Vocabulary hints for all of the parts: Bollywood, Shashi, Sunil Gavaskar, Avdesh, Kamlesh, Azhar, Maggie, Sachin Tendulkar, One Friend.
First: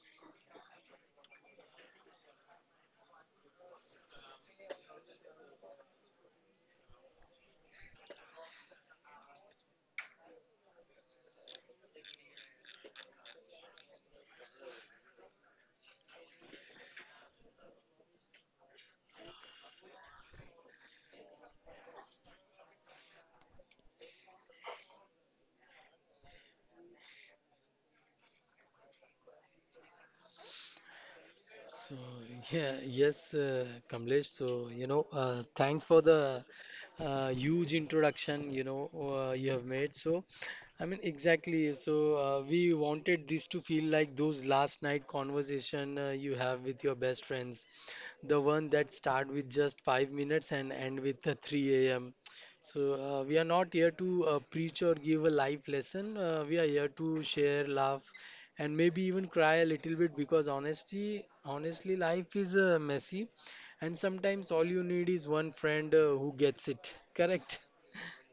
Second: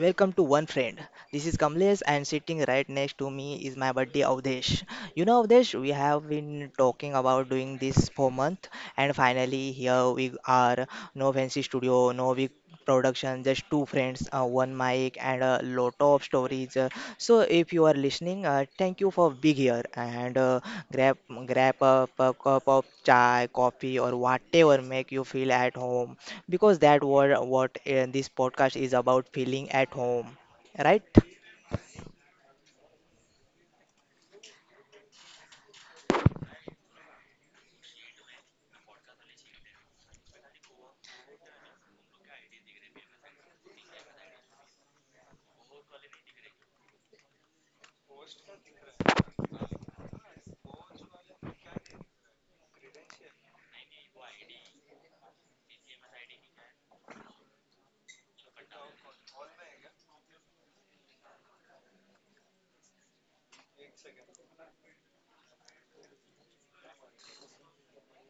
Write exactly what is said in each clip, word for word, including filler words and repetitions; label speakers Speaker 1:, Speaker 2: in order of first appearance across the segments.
Speaker 1: welcome to One Friend. This is Kamlesh and sitting right next to me is my buddy Avdesh. You know Avdesh, we have been talking about doing this for month and finally here we are. No fancy studio, no big production, just two friends, uh, one mic and a lot of stories. Uh, so if you are listening, uh, thank you for being here and uh, grab grab a, a cup of chai, coffee or whatever make you feel at home because that what what uh, this podcast is about feeling at home, right?
Speaker 2: So yeah, yes, uh, Kamlesh. So you know, uh, thanks for the uh, huge introduction. You know, uh, you have made. So I mean, exactly. So uh, we wanted this to feel like those last night conversation uh, you have with your best friends, the one that start with just five minutes and end with the three a m. So uh, we are not here to uh, preach or give a life lesson. Uh, we are here to share, laugh, and maybe even cry a little bit because honestly, honestly, life is uh, messy, and sometimes all you need is one friend uh, who gets it. Correct?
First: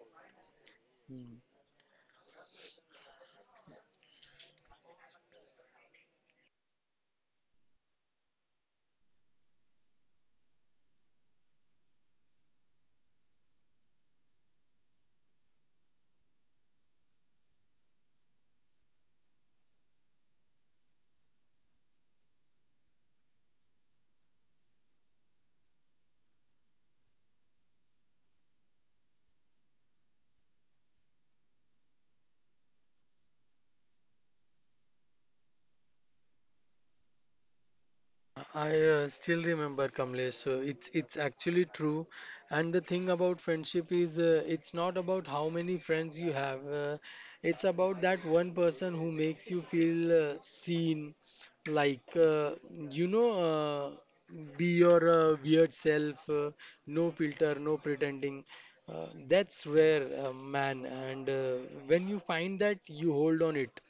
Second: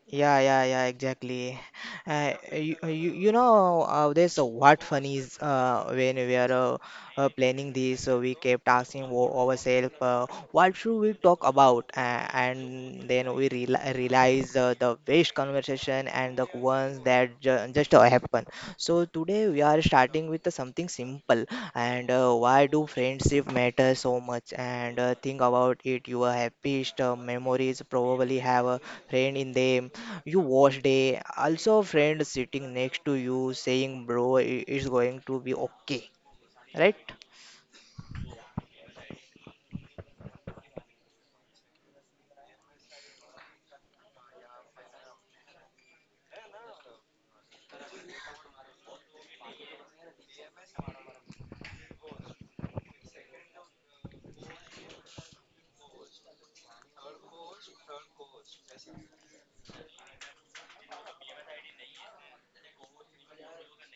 Speaker 1: Yeah, yeah, yeah, exactly. Uh, you, uh, you, you know, uh, there's a what funny is uh, when we are uh, uh, planning this, uh, we kept asking wo- ourselves, uh, what should we talk about? Uh, and then we reali realize uh, the best conversation and the ones that ju just uh, happen. So today we are starting with something simple and uh, why do friendship matter so much? And uh, think about it, your happiest uh, memories probably have a friend in them you watched day. Also a friend sitting next to you saying, "Bro, i- it's going to be okay," right?
Speaker 2: I uh, still remember Kamlesh. So it's it's actually true, and the thing about friendship is uh, it's not about how many friends you have. Uh, it's about that one person who makes you feel uh, seen, like uh, you know, uh, be your uh, weird self, uh, no filter, no pretending. Uh, that's rare, uh, man. And uh, when you find that, you hold on it.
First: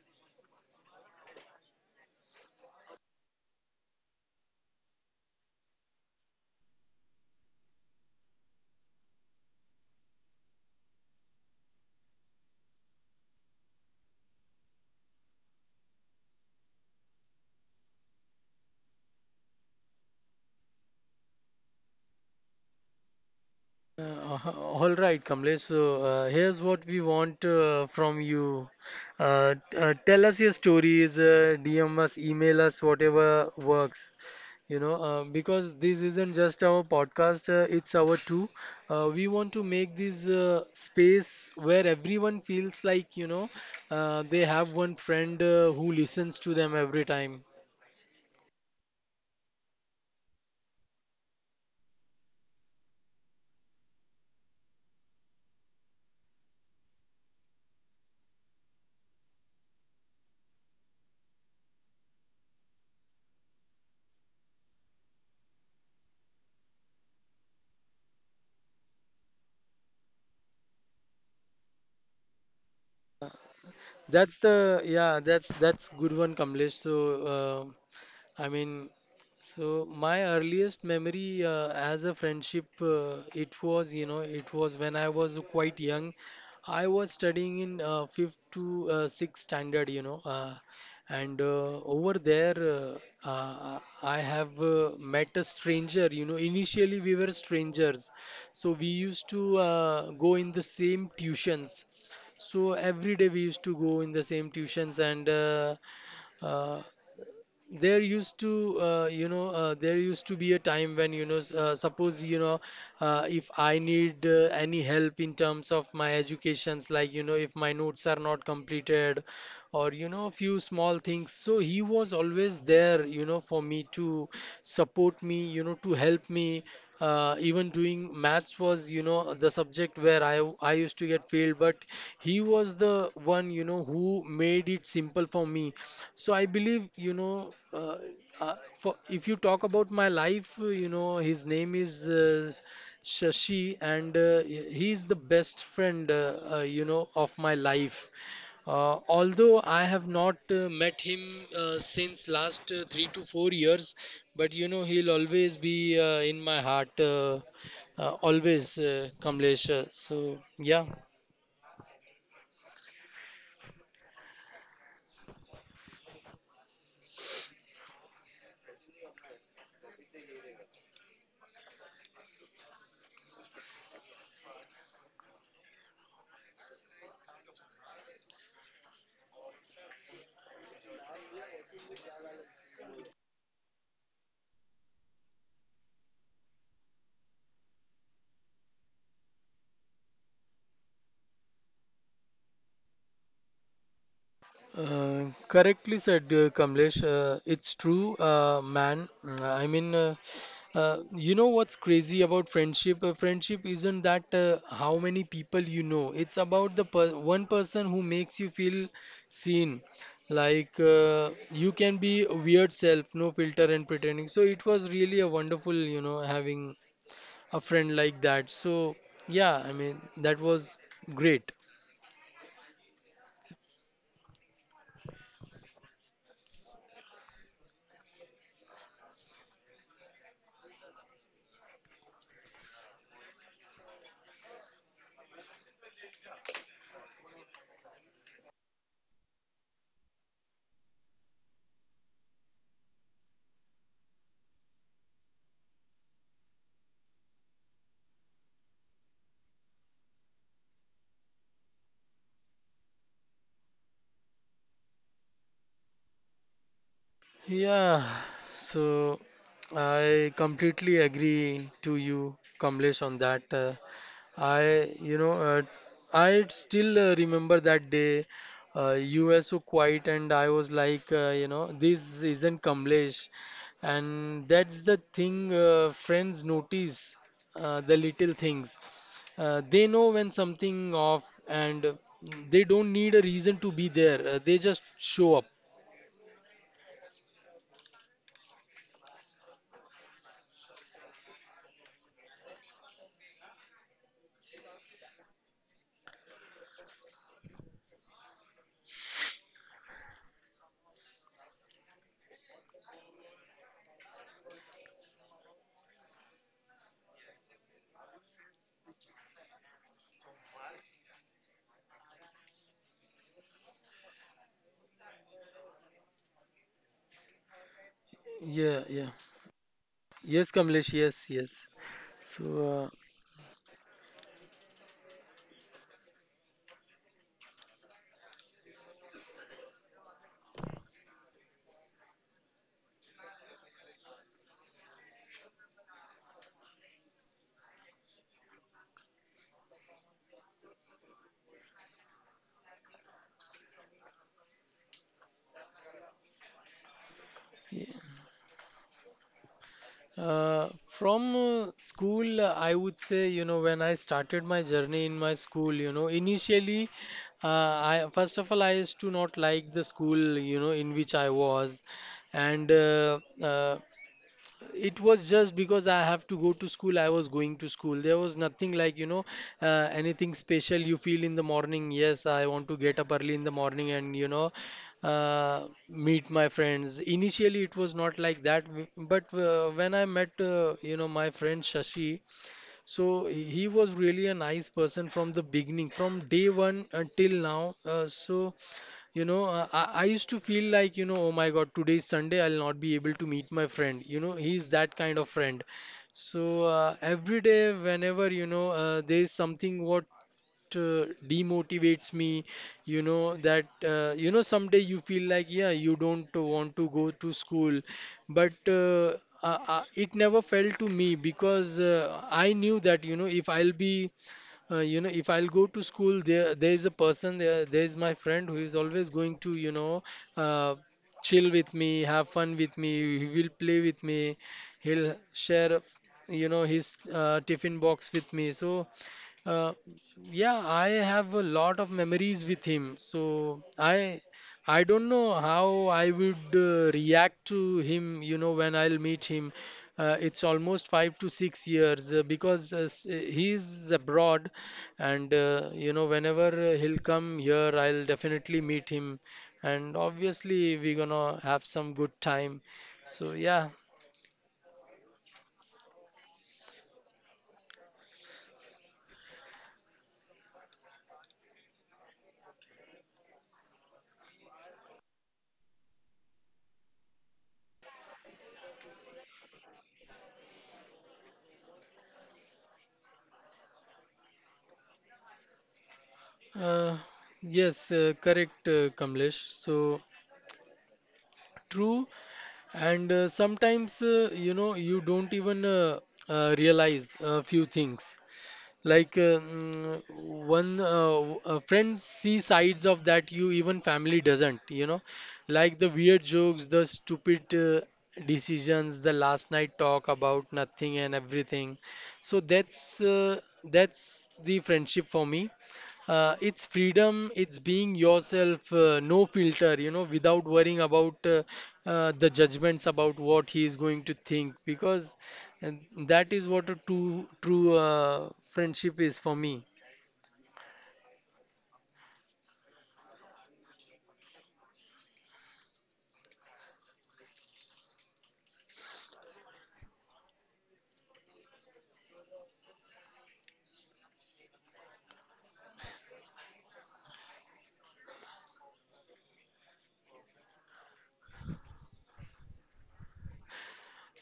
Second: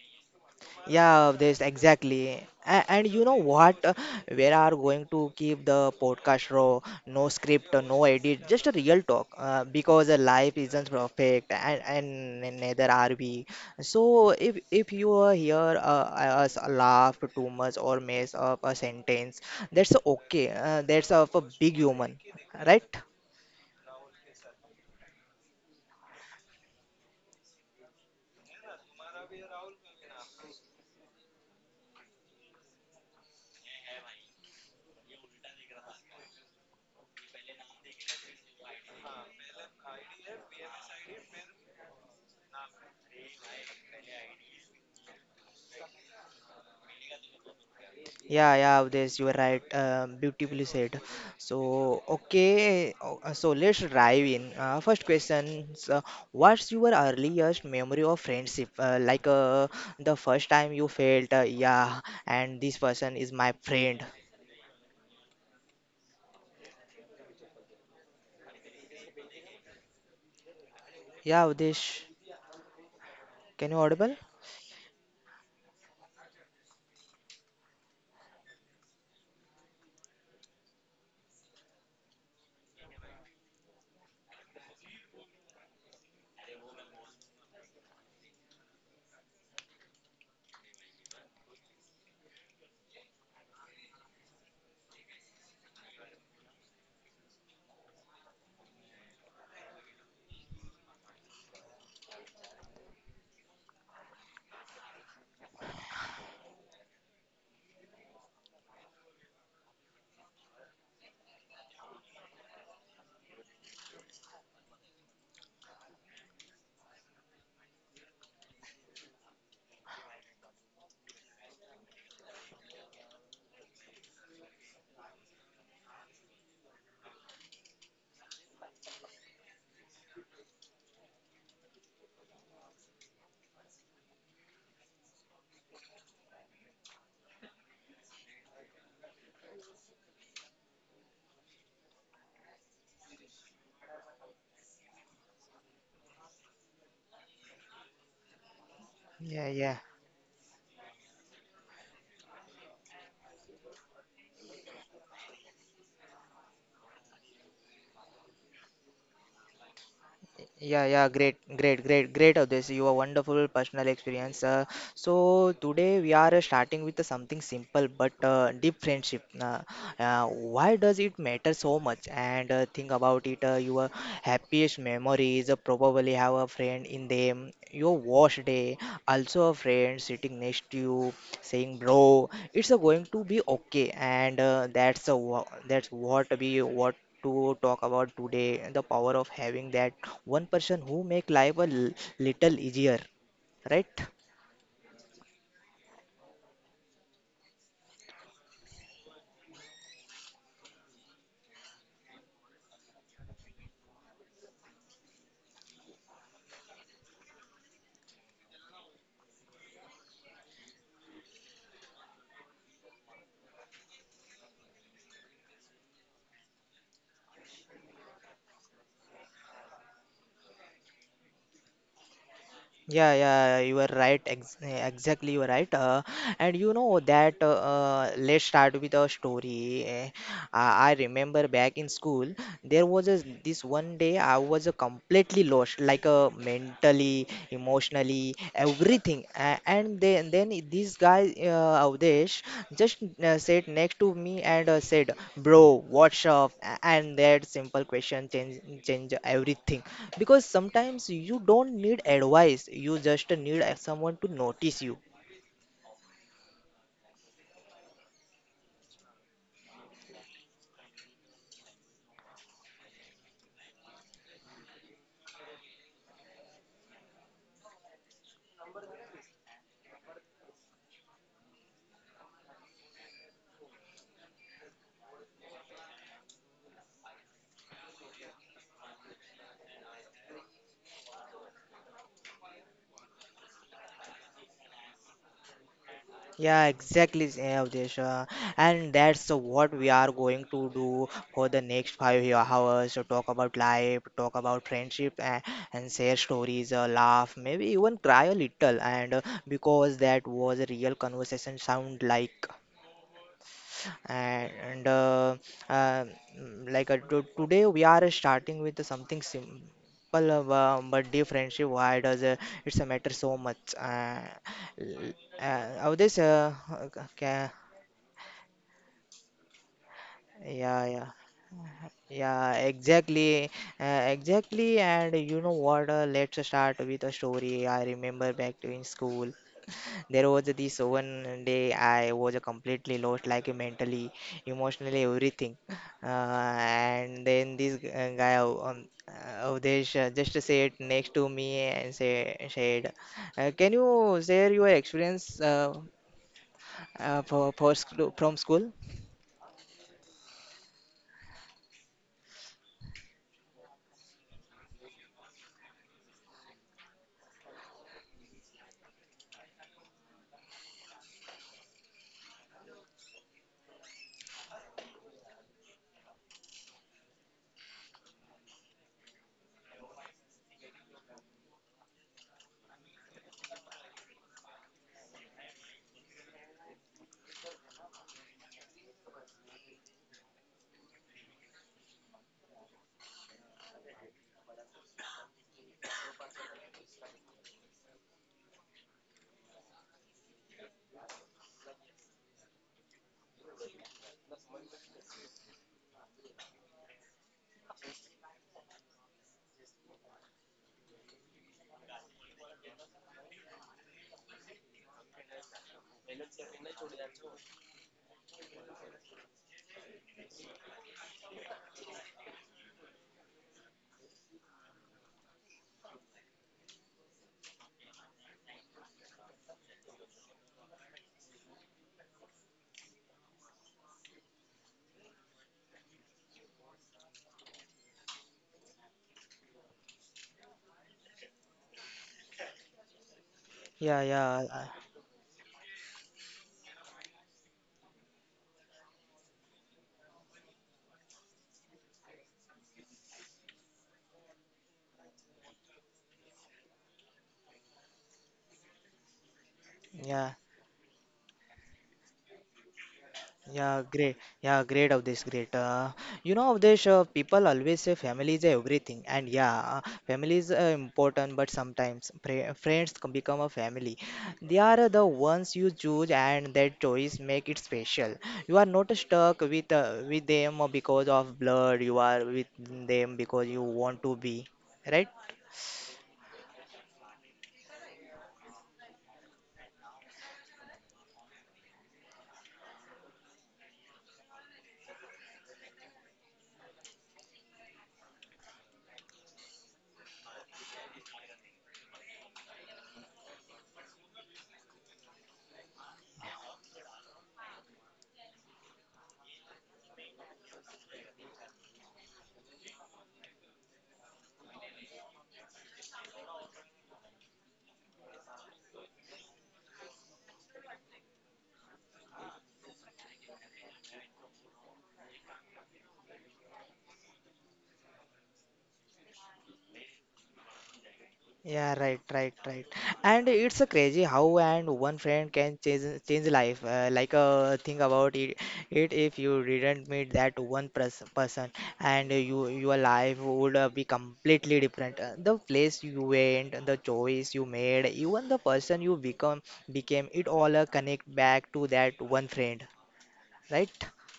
Speaker 1: Yeah, this exactly. And, and you know what? Uh, We are going to keep the podcast raw, no script, no edit, just a real talk. Uh, because uh, life isn't perfect, and, and neither are we. So if if you uh, hear uh, us laugh too much or mess up a sentence, that's okay. Uh, that's of a big human, right?
Speaker 2: Uh, h- all right, Kamlesh. So uh, here's what we want uh, from you. Uh, t- uh, tell us your stories, uh, D M us, email us, whatever works. You know, uh, because this isn't just our podcast; uh, it's our too. Uh, we want to make this uh, space where everyone feels like you know uh, they have one friend uh, who listens to them every time.
Speaker 1: Yeah, yeah, this you are right. Um, beautifully said. So, okay, o- uh, so let's dive in. Uh, first question: is, uh, what's your earliest memory of friendship? Uh, like uh, the first time you felt, uh, yeah, and this person is my friend. Yeah, Udesh, can you audible?
Speaker 2: That's the yeah. That's that's good one, Kamlesh. So. Uh, I mean, so my earliest memory uh, as a friendship, uh, it was, you know, it was when I was quite young. I was studying in uh, fifth to uh, sixth standard, you know, uh, and uh, over there uh, uh, I have uh, met a stranger. You know, initially we were strangers, so we used to uh, go in the same tuitions. So every day we used to go in the same tuitions, and uh, uh, there used to uh, you know uh, there used to be a time when you know s- uh, suppose you know uh, if I need uh, any help in terms of my educations, like you know, if my notes are not completed, or you know few small things, so he was always there you know for me to support me, you know, to help me. Uh, even doing maths was you know the subject where I I used to get failed, but he was the one you know who made it simple for me. So I believe you know uh, uh, for if you talk about my life, uh, you know his name is uh, Shashi, and uh, he is the best friend uh, uh, you know of my life, uh,
Speaker 1: Yeah,
Speaker 2: although I
Speaker 1: yeah.
Speaker 2: have not uh, met him uh, since last uh, three to four years, but you know he'll always be uh, in my heart, uh, uh, always, uh, Kamlesh. Uh, So yeah.
Speaker 1: Yeah, yeah, great, great, great, great of this. You are wonderful personal experience. Uh, so today we are uh, starting with uh, something simple but uh, deep friendship. Uh, uh, why does it matter so much? And uh, think about it. Uh, your happiest memories uh, probably have a friend in them. Your worst day, also a friend sitting next to you, saying, "Bro, it's uh, going to be okay." And uh, that's a, that's what we what to talk about today the power of having that one person who make life a l- little easier, right?
Speaker 2: Uh, correctly said, uh, Kamlesh. Uh, it's true, uh, man. Mm, I mean, uh, uh, you know what's crazy about friendship? Uh, friendship isn't that uh, how many people you know. It's about the per one person who makes you feel seen. Like uh, you can be a weird self, no filter and pretending. So it was really a wonderful, you know, having a friend like that. So yeah, I mean, that was great.
Speaker 1: Yeah, yeah, you are right. Ex exactly, you are right. Uh, and you know that uh, uh, let's start with a story. Eh, I, I remember back in school, there was a, this one day I was uh, completely lost, like uh, mentally, emotionally, everything. Uh, and then, then this guy, uh, Avdesh, just uh, sat next to me and uh, said, "Bro, what's up?" A- And that simple question change change everything, because sometimes you don't need advice, you just need uh, someone to notice you.
Speaker 2: Yeah, so I completely agree to you, Kamlesh, on that. Uh, I, you know, uh, I still uh, remember that day. Uh, you were so quiet, and I was like, uh, you know, this isn't Kamlesh, and that's the thing. Uh, friends notice uh, the little things. Uh, they know when something off, and uh, they don't need a reason to be there. Uh, they just show up.
Speaker 1: Yeah, exactly, Avdesh. uh, And that's what we are going to do for the next five year hours. So talk about life, talk about friendship, and, and share stories, uh, laugh, maybe even cry a little. And uh, because that was a real conversation, sound like. and uh, uh, mm, like uh, to today we are starting with something simple, uh, bu- but deep friendship, why does uh, it's a matter so much, uh, l- uh, how this, uh, okay,
Speaker 2: Yeah, yeah. Yes,
Speaker 1: yeah,
Speaker 2: Kamlesh,
Speaker 1: yeah,
Speaker 2: yes, yes.
Speaker 1: yeah,
Speaker 2: So,
Speaker 1: exactly. Uh, exactly, and you know what, uh, let's start with a story. I remember back to in school, there was this one day I was completely lost, like mentally, emotionally, everything. Uh, and then this g- uh, guy, um, uh, Avdesh, uh, just said next to me and say said, uh, can you share your experience, uh, uh, for, for sc- from school?
Speaker 2: uh, uh, from uh, school, uh, I would say, you know, when I started my journey in my school, you know, initially, uh, I first of all, I used to not like the school, you know, in which I was, and uh, uh, it was just because I have to go to school. I was going to school. There was nothing like, you know, uh, anything special you feel in the morning. Yes, I want to get up early in the morning and, you know, uh, meet my friends. Initially, it was not like that. w- But uh, when I met, uh, you know, my friend Shashi, so he was really a nice person from the beginning, from day one until now. Uh, so you know, uh, I, I used to feel like, you know, oh my God, today is Sunday, I'll not be able to meet my friend. You know, he's that kind of friend. So uh, every day, whenever, you know, uh, there is something what uh, demotivates me, you know, that uh, you know someday you feel like yeah you don't want to go to school, but uh, uh, uh, it never felt to me because uh, I knew that you know if I'll be uh, you know if I'll go to school, there there is a person, there there is my friend who is always going to you know uh, chill with me, have fun with me, he will play with me, he'll share you know his uh, tiffin box with me. So uh, yeah, I have a lot of memories with him. So I
Speaker 1: Yeah, yeah,
Speaker 2: I
Speaker 1: uh,
Speaker 2: don't know how I would uh, react to him, you know, when I'll meet him. Uh, it's almost five to six years uh, because uh, s- uh, he's abroad, and uh, you know, whenever uh, he'll come here, I'll definitely meet him, and
Speaker 1: yeah.
Speaker 2: obviously we're gonna have some good time. So yeah,
Speaker 1: Yeah, great. Yeah, great of this great. Uh, you know of this, uh, people always say family is everything, and yeah, uh, family is uh, important. But sometimes pre- friends can become a family. They are uh, the ones you choose, and that choice make it special. You are not stuck with uh, with them because of blood. You are with them because you want to be, right?
Speaker 2: uh, yes, uh, correct, uh, Kamlesh. So. True. And uh, sometimes, uh, you know, you don't even uh, uh, realize a few things, like um, one uh, uh, friends see sides of that you even family doesn't, you know, like the weird jokes, the stupid uh, decisions, the last night talk about nothing and everything. So that's uh, that's the friendship for me. Uh, it's freedom, it's being yourself, uh, no filter, you know, without worrying about uh, uh, the judgments about what he is going to think, because and that is what a true true uh, friendship is for me.
Speaker 1: Yeah, right, right, right. And it's a crazy how and one friend can change change life. Uh, like uh, think about it, it if you didn't meet that one pers person, and you your life would uh, be completely different. Uh, the place you went, the choice you made, even the person you become became, it all uh, connect back to that one friend, right?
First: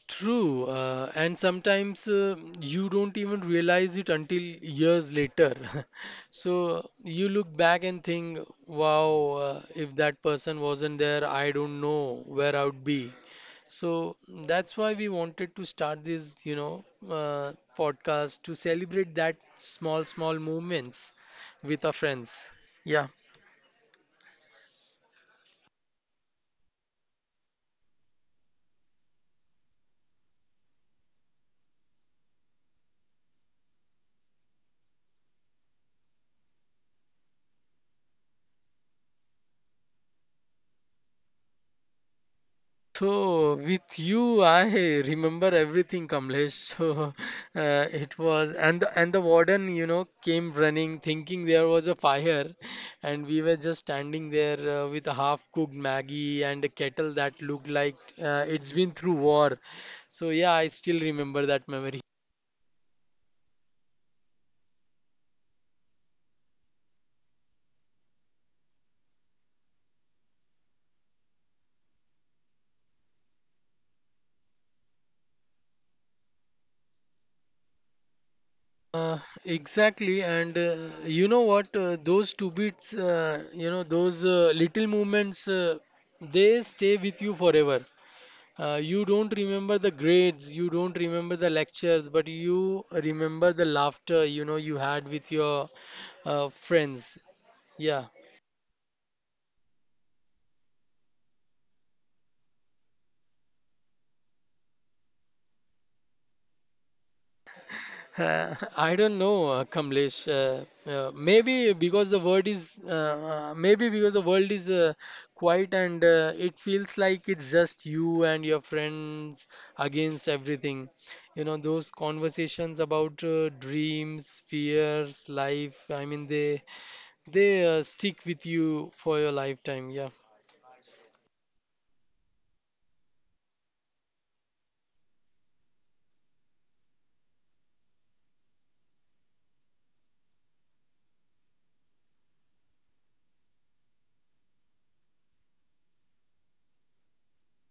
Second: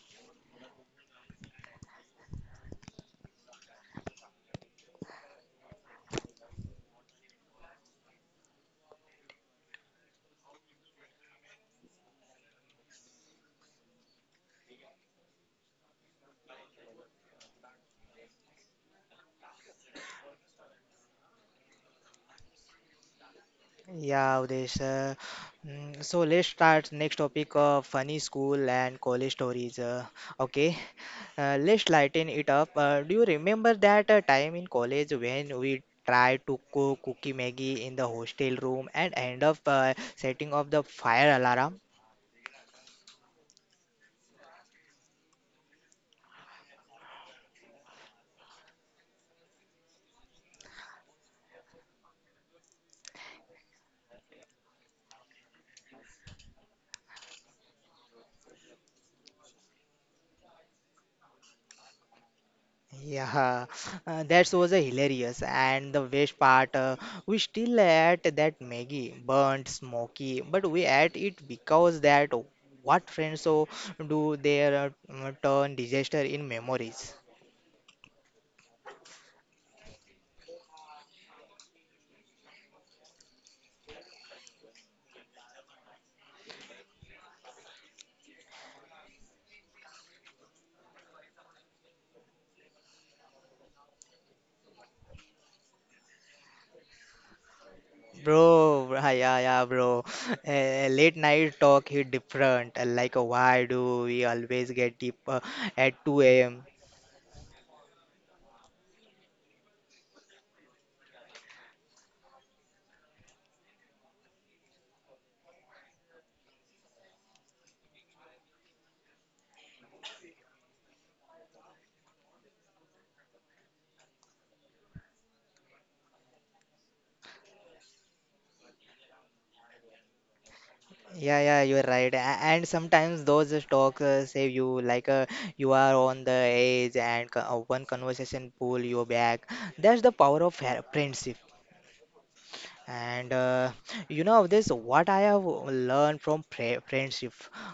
Speaker 2: True, uh, and sometimes uh, you don't even realize it until years later. So you look back and think, wow, uh, if that person wasn't there, I don't know where I would be. So that's why we wanted to start this, you know, uh, podcast to celebrate that small, small moments with our friends. Yeah.
Speaker 1: Yeah, Udesh. Uh, mm, so let's start next topic of funny school and college stories. Uh, okay, uh, let's lighten it up. Uh, do you remember that uh, time in college when we tried to cook cookie Maggie in the hostel room and end up uh, setting off the fire alarm?
Speaker 2: So with you, I remember everything, Kamlesh. So uh, it was, and the, and the warden, you know, came running, thinking there was a fire, and we were just standing there uh, with a half-cooked Maggie and a kettle that looked like uh, it's been through war. So yeah, I still remember that memory.
Speaker 1: Yeah, uh, that was a hilarious. And the best part, uh, we still ate that Maggie, burnt, smoky, but we ate it because that what friends so do their uh, turn disaster in memories.
Speaker 2: Uh, exactly, and uh, you know what? Uh, those two beats, uh, you know, those uh, little moments, uh, they stay with you forever. Uh, you don't remember the grades, you don't remember the lectures, but you remember the laughter you know you had with your uh, friends. Yeah.
Speaker 1: Bro, yeah, yeah, yeah, bro. Uh, late night talk hit different. uh, Like, uh, why do we always get deep uh, at two a m?
Speaker 2: Uh, I don't know, uh, Kamlesh. Uh, uh, maybe because the word is uh, uh, maybe because the world is uh, quiet, and uh, it feels like it's just you and your friends against everything. You know, those conversations about uh, dreams, fears, life. I mean, they they uh, stick with you for your lifetime. Yeah.
Speaker 1: Yeah, yeah, you're right. A- And sometimes those talks uh, save you, like uh, you are on the edge, and co- uh, one conversation pull you back. That's the power of ha- friendship. And uh, you know, this what I have learned from pre- friendship,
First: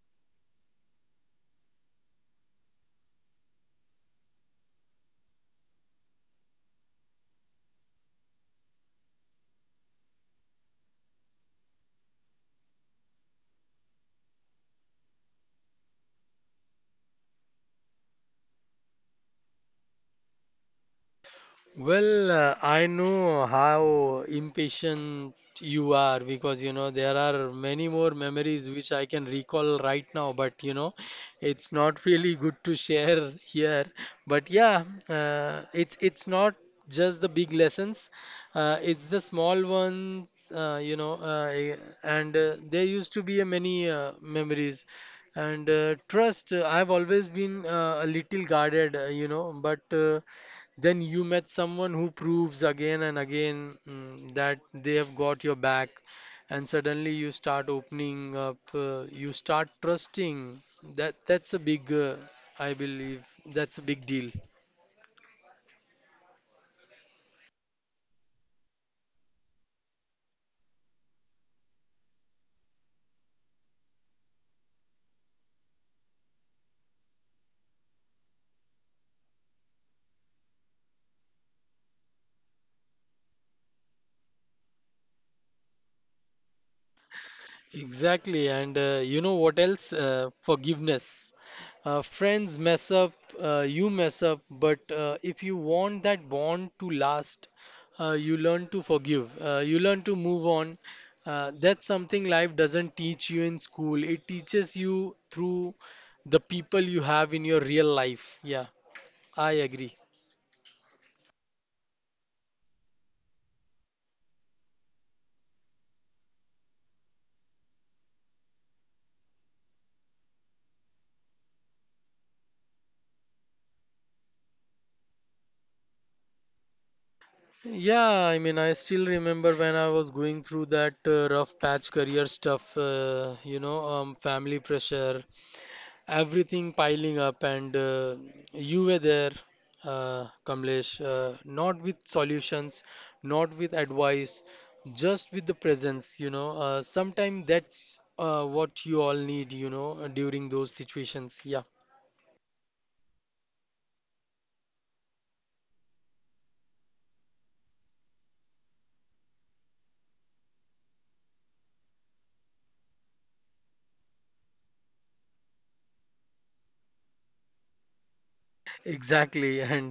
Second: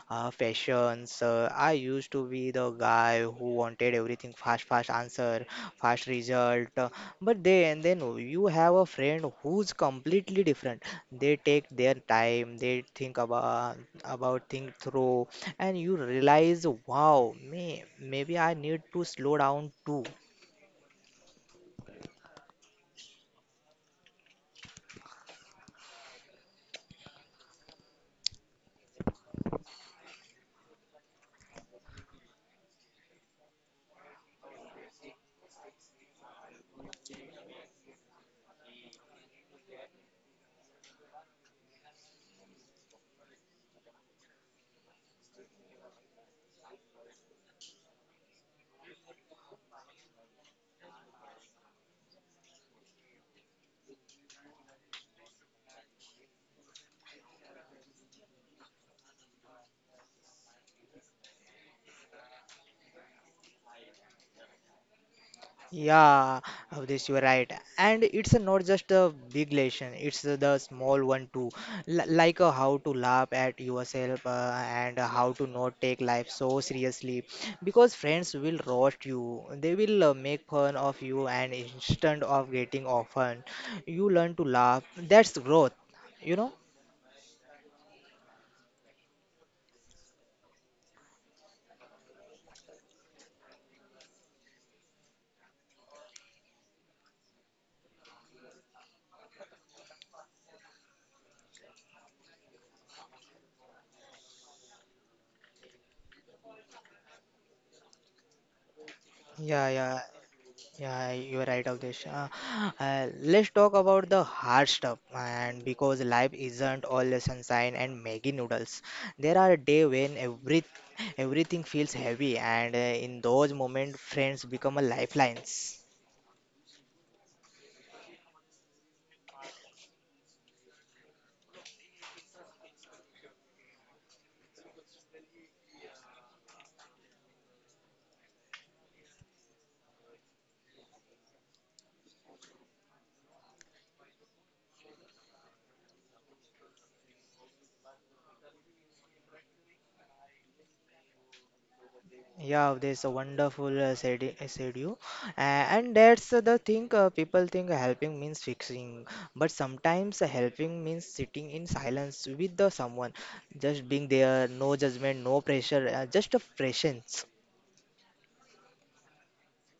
Speaker 1: uh, fashions. Uh, I used to be the guy who wanted everything fast, fast answer, fast result. uh, But then, then you have a friend who's completely different. They take their time. They think about about think through, and you realize, wow, may maybe I need to slow down too.
Speaker 2: Well, uh, I know how impatient you are because you know there are many more memories which I can recall right now, but you know it's not really good to share here. But yeah, uh, it's it's not just the big lessons, uh, it's the small ones, uh, you know, uh, eh, and uh, there used to be a many uh, memories. And uh, trust, uh, I've always been uh, a little guarded, uh, you know, but. Uh, then you met someone who proves again and again mm, that they have got your back, and suddenly you start opening up, uh, you start trusting. That that's a big, uh, I believe, that's a big deal.
Speaker 1: Yeah, Avdesh, you are right. And it's not just a big lesson, it's the small one too. L like uh, how to laugh at yourself, uh, and how to not take life so seriously. Because friends will roast you, they will uh, make fun of you, and instead of getting offended, you learn to laugh. That's growth, you know?
Speaker 2: Exactly, and uh, you know what else? Uh, forgiveness. Uh, friends mess up, uh, you mess up, but uh, if you want that bond to last, uh, you learn to forgive, uh, you learn to move on. Uh, that's something life doesn't teach you in school, it teaches you through the people you have in your real life. Yeah, I
Speaker 1: Yeah,
Speaker 2: agree.
Speaker 1: yeah. Yeah, you are right, Avdesh. Uh, uh, let's talk about the hard stuff. And because life isn't all sunshine and Maggie noodles, there are days when every everything feels heavy, and uh, in those moments, friends become a lifelines.
Speaker 2: Yeah, I mean, I still remember when I was going through that uh, rough patch, career stuff, uh, you know, um, family pressure, everything piling up and uh, you were there, uh, Kamlesh, uh, not with solutions, not with advice, just with the presence. You know uh, sometimes that's uh, what you all need, you know uh, during those situations, yeah.
Speaker 1: Yeah, there's a wonderful uh, said uh, said you, A- and that's the thing. Uh, people think helping means fixing, but sometimes helping means sitting in silence with the someone, just being there, no judgment, no pressure, uh, just a presence.
Speaker 2: Exactly. and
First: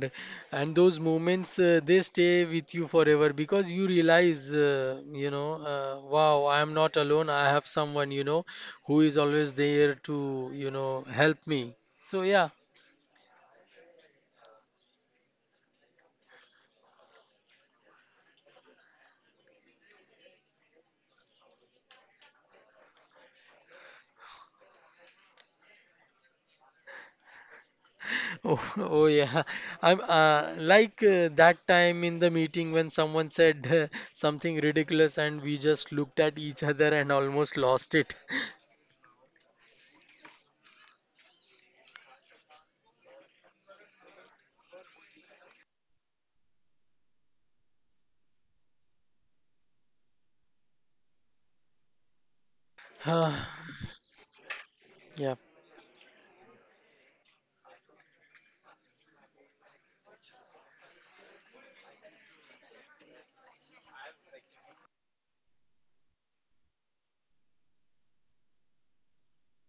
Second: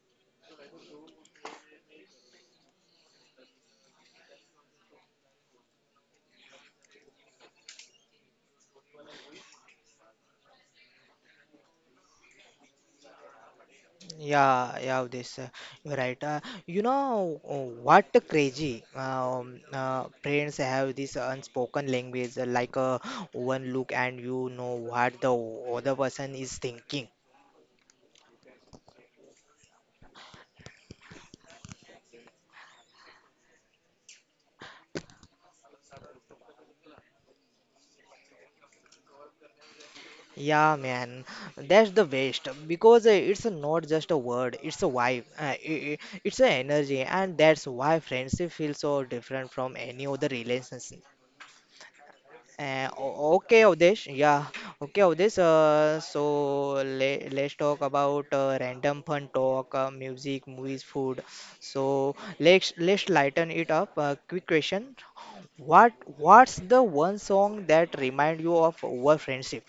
Speaker 2: and those moments, uh, they stay with you forever, because you realize, uh, you know uh, wow, I am not alone, I have someone, you know, who is always there to, you know, help me. So yeah.
Speaker 1: Yeah, yeah, this, uh, you're right. Uh, you know, uh, what crazy? Um, uh, parents have this unspoken language, uh, like uh, one look and you know what the other person is thinking.
Speaker 2: Oh, oh yeah. I'm uh, like uh, that time in the meeting when someone said uh, something ridiculous, and we just looked at each other and almost lost it.
Speaker 1: Yeah, man, that's the best because uh, it's not just a word, it's a vibe, uh, i- i- it's an energy, and that's why friendship feels so different from any other relationship. Uh, o-
Speaker 2: Ah,
Speaker 1: okay, Avdesh, yeah, okay,
Speaker 2: yeah.
Speaker 1: Avdesh. Uh, so le- let's talk about uh, random fun talk, uh, music, movies, food. So let's let's lighten it up. Uh, quick question: What what's the one song that remind you of our friendship?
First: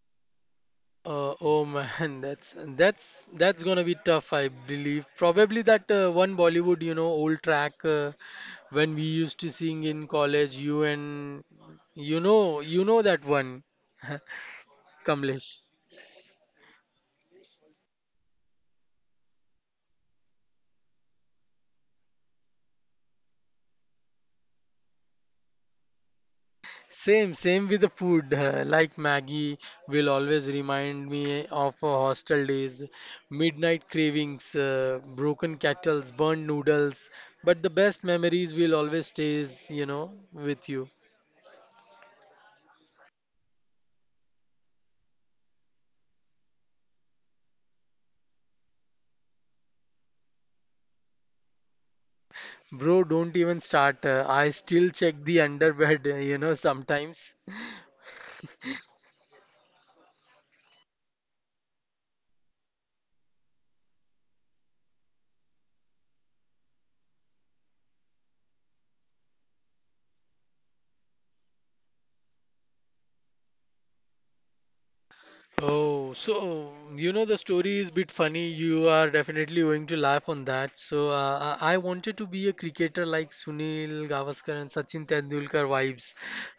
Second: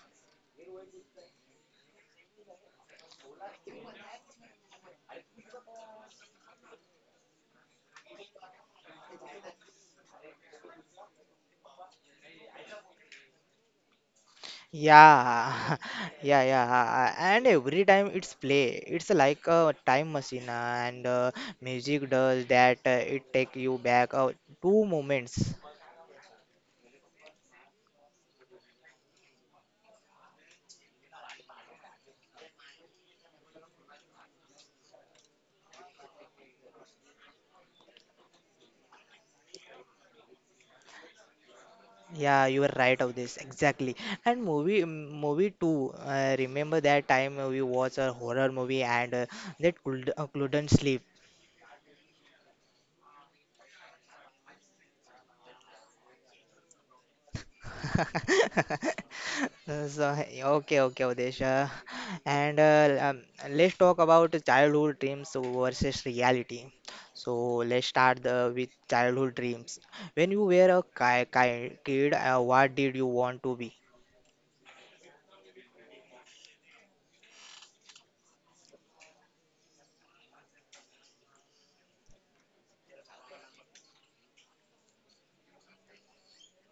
Speaker 2: Uh, oh man, that's that's that's gonna be tough, I believe. Probably that uh, one Bollywood, you know, old track, uh, when we used to sing in college. You and, you know, you know that one. Kamlesh.
Speaker 1: Yeah, yeah, yeah. And every time it's play, it's like a time machine, uh, and uh, music does that. Uh, it take you back uh, two moments.
Speaker 2: Same, same with the food. uh, Like Maggie will always remind me of uh, hostel days, midnight cravings, uh, broken kettles, burnt noodles. But the best memories will always stays, you know, with you.
Speaker 1: Yeah, you are right of this exactly. And movie, mm, movie too. Uh, remember that time we watched a horror movie and uh, that could, uh, couldn't sleep.
Speaker 2: Bro, don't even start. uh, I still check the underbed, uh, you know, sometimes.
Speaker 1: So, hey, okay, okay, Udesh. Uh, and uh, um, Let's talk about childhood dreams versus reality. So, let's start the, with childhood dreams. When you were a ki- ki- kid, uh, what did you want to be?
Speaker 2: Oh, so you know the story is a bit funny. You are definitely going to laugh on that. So uh, I I wanted to be a cricketer, like Sunil Gavaskar and Sachin Tendulkar vibes.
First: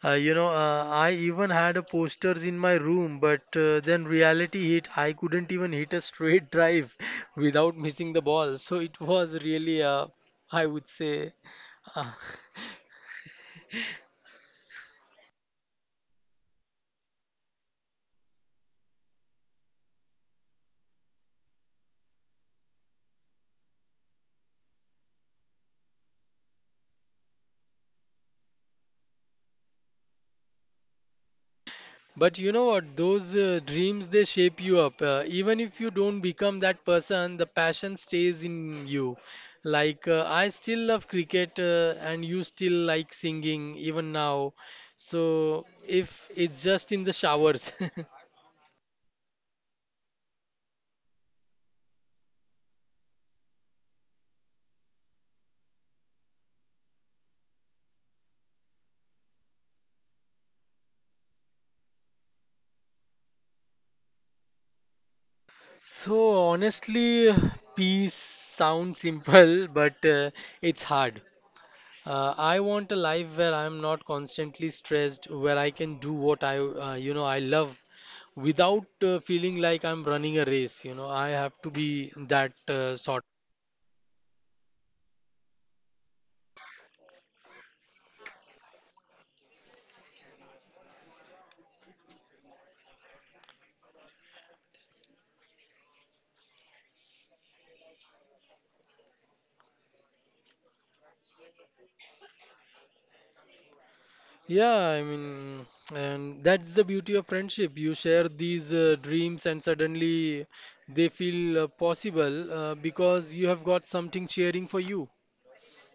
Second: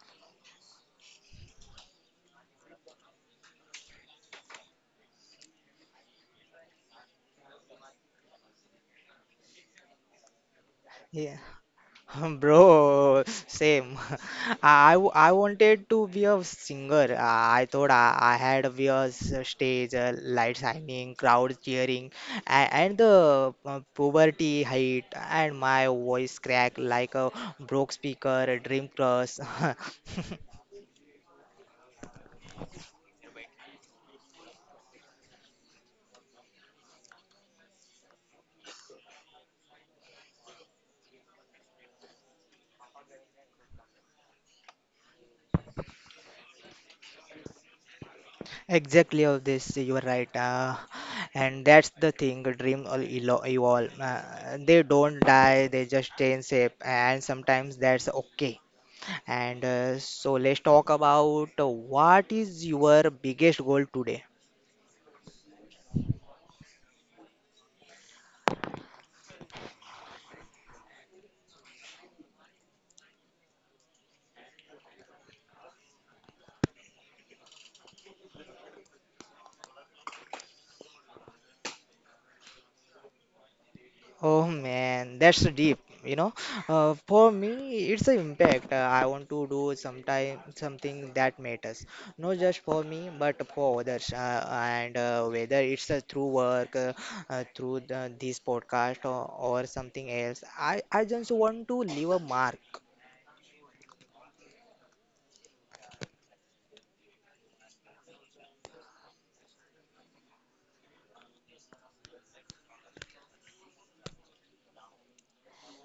Speaker 2: Uh, you know, uh, I even had a posters in my room, but uh, then reality hit. I couldn't even hit a straight drive without missing the ball. So it was really, uh, I would say. uh,
Speaker 1: Bro, same. I, w- I wanted to be a singer. I thought I, I had to be a s- stage, uh, light shining, crowd cheering, and, and the uh, poverty height, and my voice cracked like a broke speaker, a dream cross.
Speaker 2: But you know what? Those uh, dreams, they shape you up. Uh, even if you don't become that person, the passion stays in you. Like uh, I still love cricket, uh, and you still like singing even now. So if it's just in the showers.
Speaker 1: Exactly of this, you are right. Uh, and that's the thing, dream all evolve. Uh, they don't die, they just change shape, and sometimes that's okay. And uh, so let's talk about uh, what is your biggest goal today?
Speaker 2: So honestly, peace sounds simple, but uh, it's hard. Uh, I want a life where I'm not constantly stressed, where I can do what I, uh, you know, I love, without uh, feeling like I'm running a race. You know, I have to be that uh, sort.
Speaker 1: Oh man, that's deep. You know, uh, for me, it's an impact. Uh, I want to do sometime something that matters, not just for me, but for others. Uh, and uh, Whether it's uh, through work, uh, uh, through the, this podcast, or, or something else, I I just want to leave a mark.
Speaker 2: Yeah, I mean, and that's the beauty of friendship. You share these uh, dreams, and suddenly they feel uh, possible, uh, because you have got something cheering for you.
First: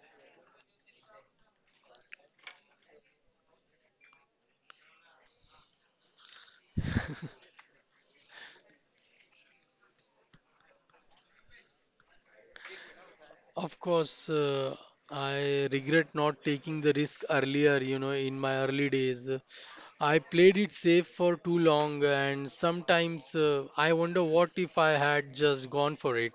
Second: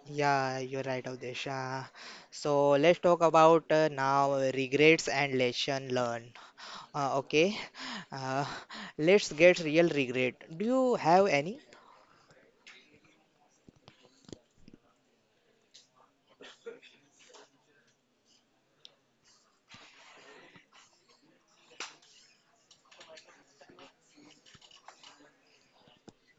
Speaker 1: Yeah, you're right, Avdesh. Uh, so let's talk about uh, now regrets and lesson learned. Uh, okay, uh, let's get real regret. Do you have any?
Speaker 2: Of course. uh, I regret not taking the risk earlier, you know, in my early days. I played it safe for too long, and sometimes uh, I wonder what if I had just gone for it.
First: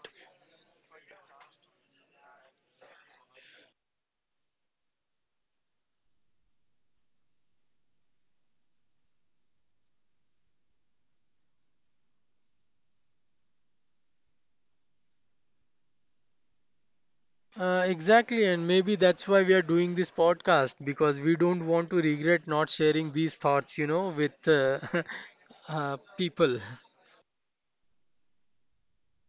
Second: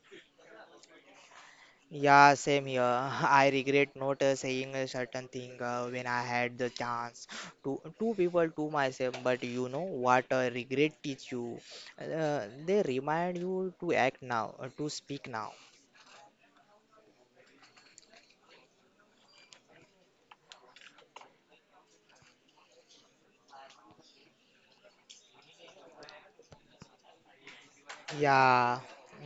Speaker 1: Yeah, same here. I regret not uh, saying a certain thing uh, when I had the chance to two people to myself. But you know what? Uh, regret teach you. Uh, they remind you to act now, uh, to speak now,
Speaker 2: Uh, exactly, and maybe that's why we are doing this podcast, because we don't want to regret not sharing these thoughts, you know, with uh, uh, people.
Speaker 1: yeah.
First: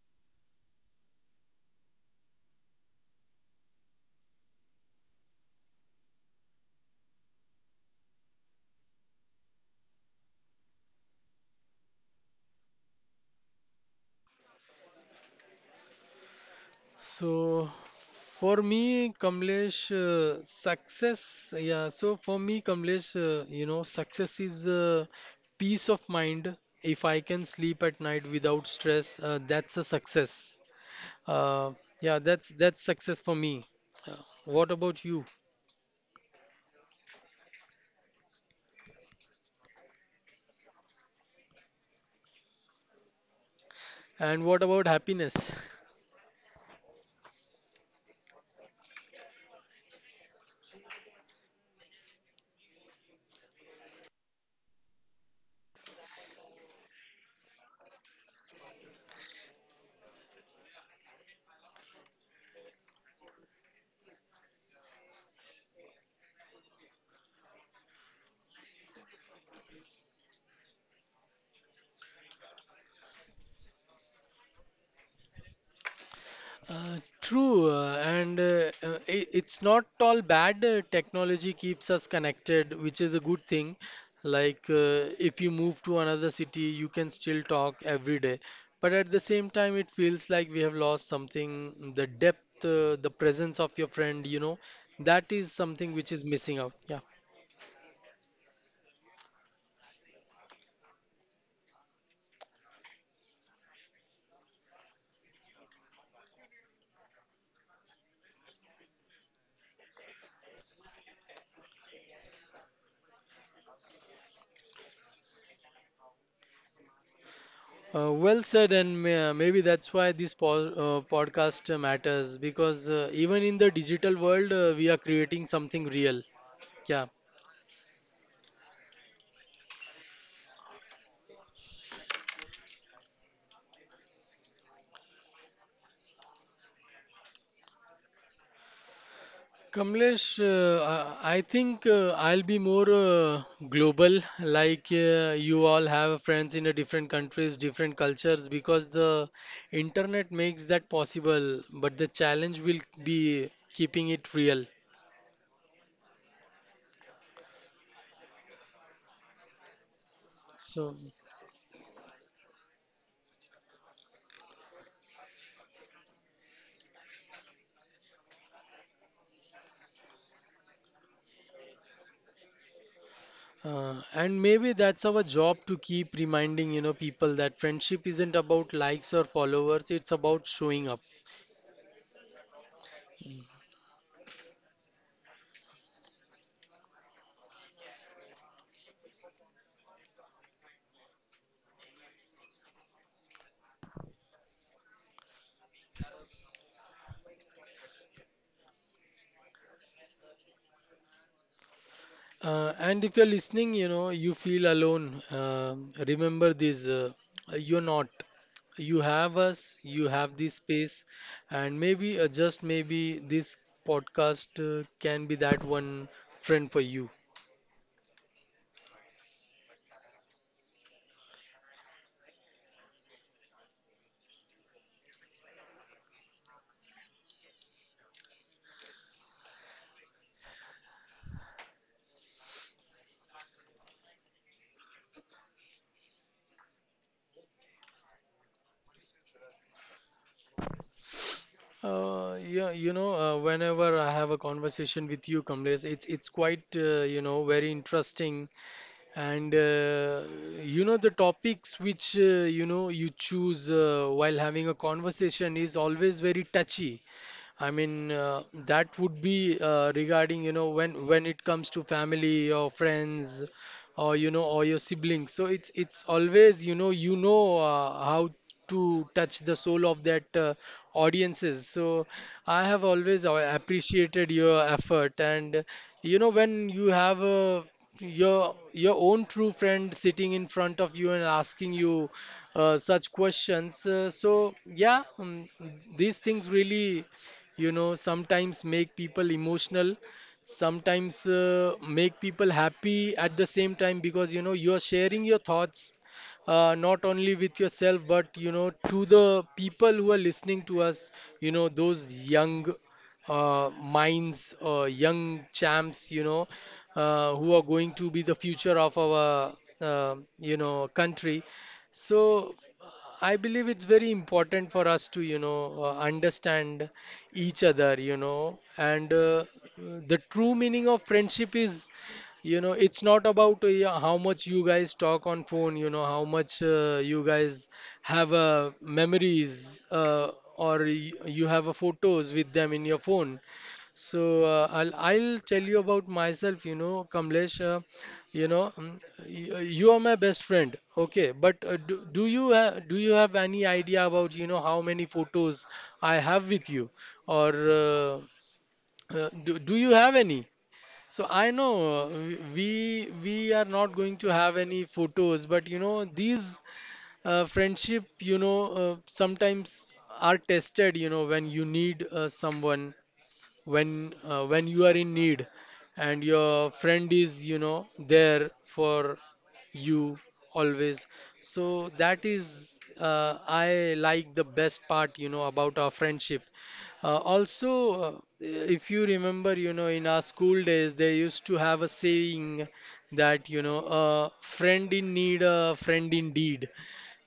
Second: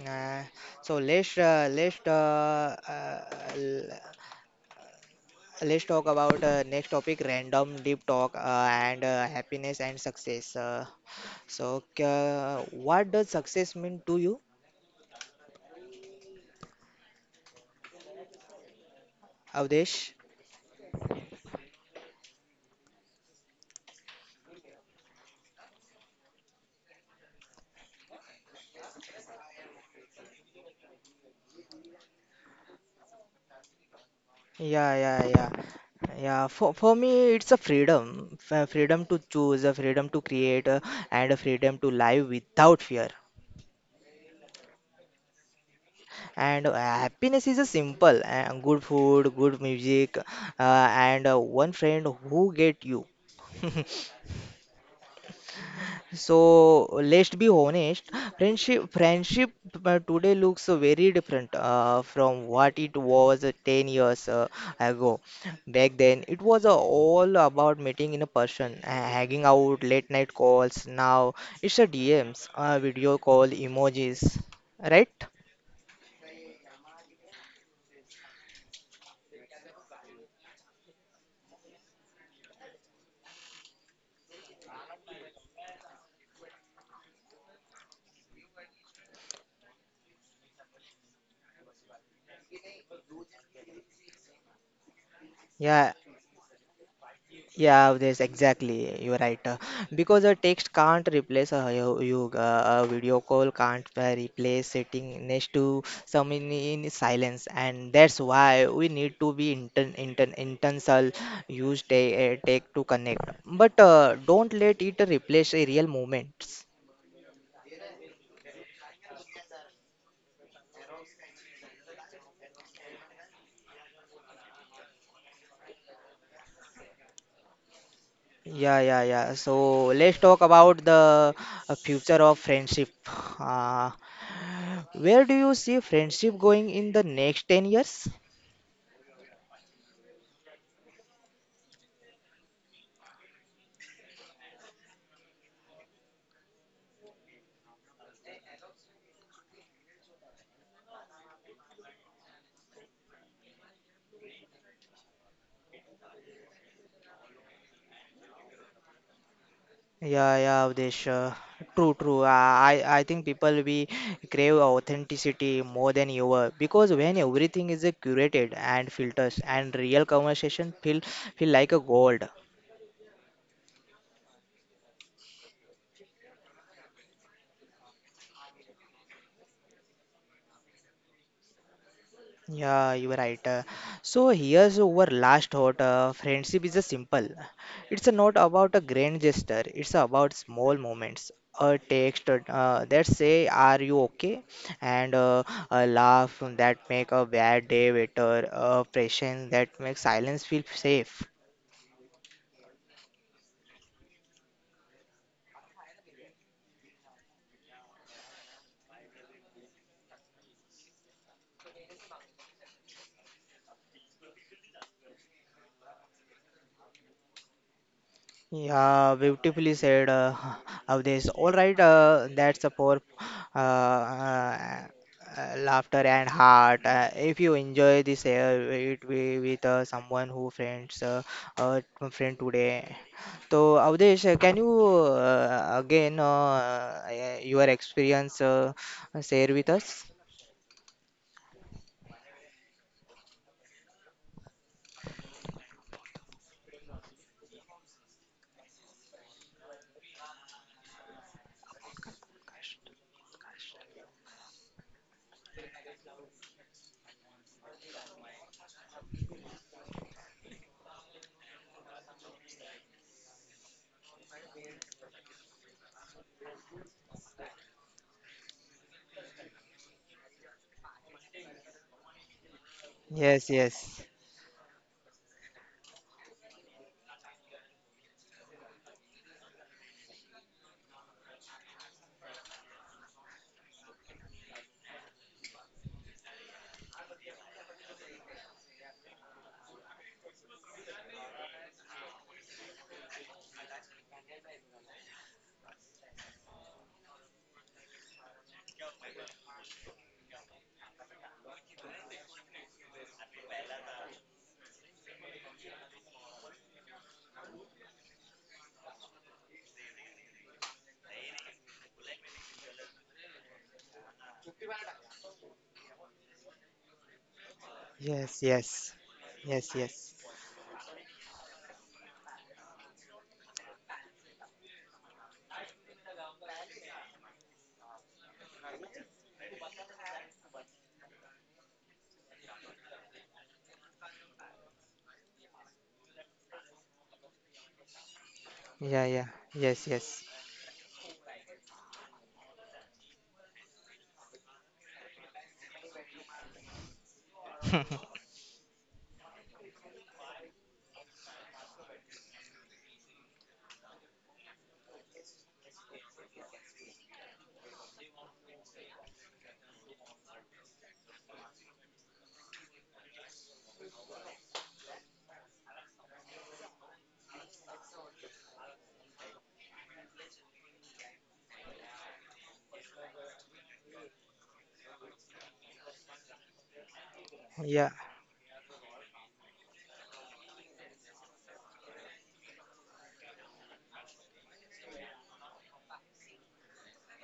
Speaker 1: Uh, so let's uh, let's uh, uh, l- let's talk about uh, next topic random deep talk, uh, and uh, happiness and success. Uh, so uh, what does success mean to you,
Speaker 2: So, for me, Kamlesh,
Speaker 1: Avdesh?
Speaker 2: uh, success, yeah, so for me, Kamlesh, uh, you know, success is uh, peace of mind. If I can sleep at night without stress, uh, that's a success. Uh, yeah, that's that's success for me. Uh, what
Speaker 1: Yeah,
Speaker 2: about you?
Speaker 1: yeah, yeah. Yeah, for, for me, it's a freedom, f- freedom to choose, a freedom to create, uh, and a freedom to live without fear.
Speaker 2: And what about happiness?
Speaker 1: And uh, happiness is a simple and good food, good music, uh, and uh, one friend who get you. So let's be honest, friendship friendship uh, today looks very different uh, from what it was uh, ten years uh, ago. Back then, it was uh, all about meeting in a person, uh, hanging out, late night calls. Now it's a D Ms, uh, video call, emojis, right?
Speaker 2: Uh, true, uh, and uh, uh, i- it's not all bad. uh, Technology keeps us connected, which is a good thing. Like, uh, if you move to another city, you can still talk every day. But at the same time, it feels like we have lost something, the depth, uh, the presence of your friend, you know, that is something
Speaker 1: Yeah,
Speaker 2: which is missing out. Yeah.
Speaker 1: yeah, there's exactly. You're right. Uh, Because a text can't replace a yo- you. Uh, a video call can't uh, replace sitting next to someone in silence, and that's why we need to be inten inten intentional. Use te- uh, tech to connect, but uh, don't let it replace a real moments.
Speaker 2: Uh, well said, and may, uh, maybe that's why this po- uh, podcast uh, matters, because uh, even in the digital world, uh, we are creating something real. Yeah.
Speaker 1: Yeah, yeah, yeah. So let's talk about the uh, future of friendship. Uh, where do you see friendship going in the next ten years?
Speaker 2: Kamlesh, uh, I I think uh, I'll be more uh, global, like uh, you all have friends in a different countries, different cultures, because the internet makes that possible, but the challenge will be keeping it real.
Speaker 1: Yeah, yeah,
Speaker 2: So,
Speaker 1: Avdesh. Uh, true, true. I, I I think people we crave authenticity more than ever because when everything is uh, curated and filters and real conversation feel feel like a gold.
Speaker 2: uh, and maybe that's our job, to keep reminding, you know, people that friendship isn't about likes or followers, it's about showing up.
Speaker 1: Yeah, you are right. Uh, So here's our last thought. Uh, friendship is a simple. It's not about a grand gesture. It's about small moments. A text uh, that say "Are you okay?" and uh, a laugh that make a bad day better. A presence that makes silence feel safe.
Speaker 2: Uh, and if you're listening, you know, you feel alone. Um remember this, uh, you're not. You have us, you have this space, and maybe, uh, just maybe, this podcast uh, can be that one friend for you.
Speaker 1: Yeah, beautifully said, uh, Avdesh. All right, uh, that's a poor uh, uh, uh, laughter and heart. Uh, if you enjoy this, uh, it be with uh, someone who friends uh, uh, friend today. So, Avdesh, uh, can you uh, again uh, uh, your experience uh, share with us?
Speaker 2: Uh, yeah, you know, uh, whenever I have a conversation with you, Kamlesh, it's it's quite, uh, you know, very interesting. And uh, you know, the topics which, uh, you know, you choose, uh, while having a conversation, is always very touchy. I mean, uh, that would be uh, regarding, you know, when when it comes to family or friends, or you know, or your siblings. So it's it's always, you know, you know, uh, how to touch the soul of that uh, audiences. So I have always uh,
Speaker 1: Yes, yes,
Speaker 2: appreciated your effort. And uh, you know, when you have a your your own true friend sitting in front of you and asking you uh, such questions, uh, so yeah, um, these things really, you know, sometimes make people emotional, sometimes uh, make people happy at the same time, because you know, you're sharing your thoughts, uh, not only with yourself, but you know, to the people who are listening to us, you know, those young uh, minds, uh, young champs, you know, uh, who are going to be the future of our, uh, you know, country. So I believe it's very important for us to, you know, uh, understand each other, you
Speaker 1: yes,
Speaker 2: know,
Speaker 1: yes,
Speaker 2: and uh,
Speaker 1: yes, yes.
Speaker 2: the true meaning of friendship is, you know, it's not about uh, yeah, how much you guys talk on phone, you know, how much uh, you guys have uh, memories, uh, or y you have uh, photos with them in your phone. So uh, I'll I'll tell you about myself, you know, Kamlesh. Uh, you know, mm,
Speaker 1: Yeah, yeah,
Speaker 2: y- uh,
Speaker 1: yes,
Speaker 2: you are my
Speaker 1: yes.
Speaker 2: best friend. Okay, but uh, do, do you ha do you have any idea about, you know, how many photos I have with you? Or uh, uh, do, do you have any? So I know, uh, we we are not going to have any photos, but you know, these uh, friendship, you know, uh, sometimes are tested, you know, when you need uh, someone, when uh, when you are in need and your friend is, you know, there for you, always. So that is uh, I like the best part, you know, about our friendship. Uh, also,
Speaker 1: Yeah,
Speaker 2: uh, if you remember, you know, in our school days, they used to have a saying, that you know, a friend in need, a friend indeed.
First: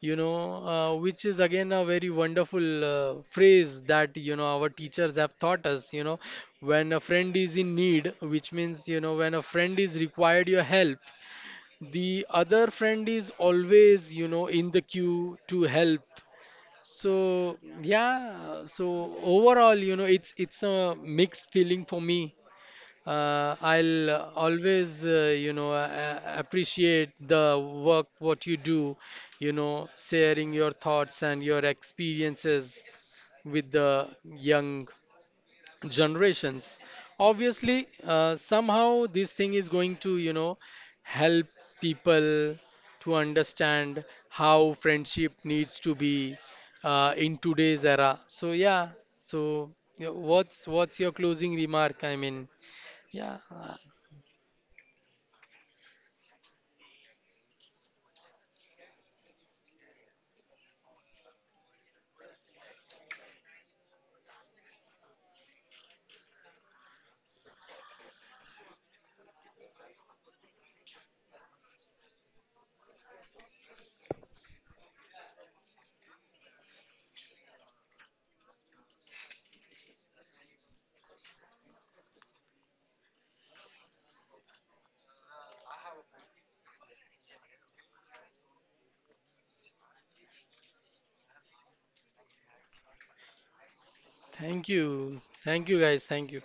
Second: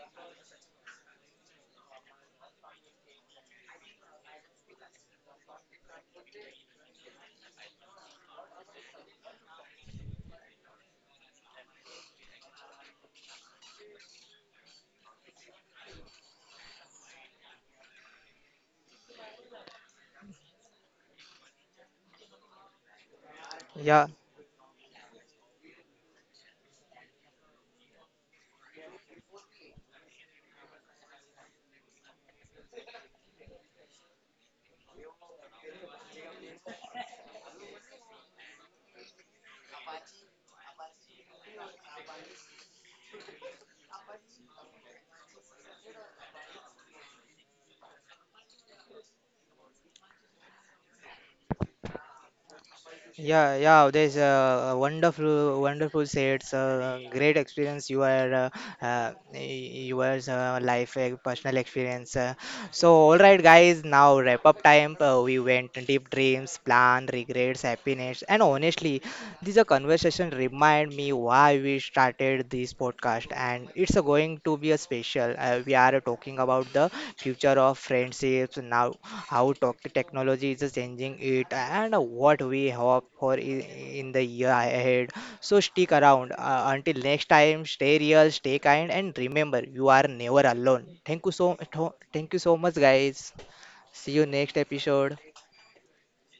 Speaker 2: You know, uh, which is again a very wonderful uh, phrase, that, you know, our teachers have taught us, you know, when a friend is in need, which means, you know, when a friend is required your help, the other friend is always, you know, in the queue to help. So, yeah, so overall, you know, it's it's a mixed feeling for me. uh,
Speaker 1: yeah.
Speaker 2: I'll always, uh, you know, uh, appreciate the work what you do, you know, sharing your thoughts and your experiences with the young generations. Obviously, uh, somehow this thing is going to, you know, help people to understand how friendship needs to be uh, in today's era. So yeah, so yeah, what's what's your closing remark? I mean, yeah.
Speaker 1: Yeah, yeah, there's a wonderful, wonderful sets, uh, great experience you are, uh, uh, y- your uh, life, uh, personal experience. Uh. So, all right, guys, now wrap up time. Uh, we went deep dreams, plan, regrets, happiness, and honestly, this a conversation remind me why we started this podcast, and it's uh, going to be a special. Uh, we are talking about the future of friendships now how tech- technology is changing it and what we hope for i- in the year ahead. So stick around. Uh, until next time, stay real, stay kind, and remember, you are never alone. Thank you so, Thank you so much, guys. See you next
Speaker 2: Thank you.
Speaker 1: episode.
Speaker 2: Thank you, guys. Thank you.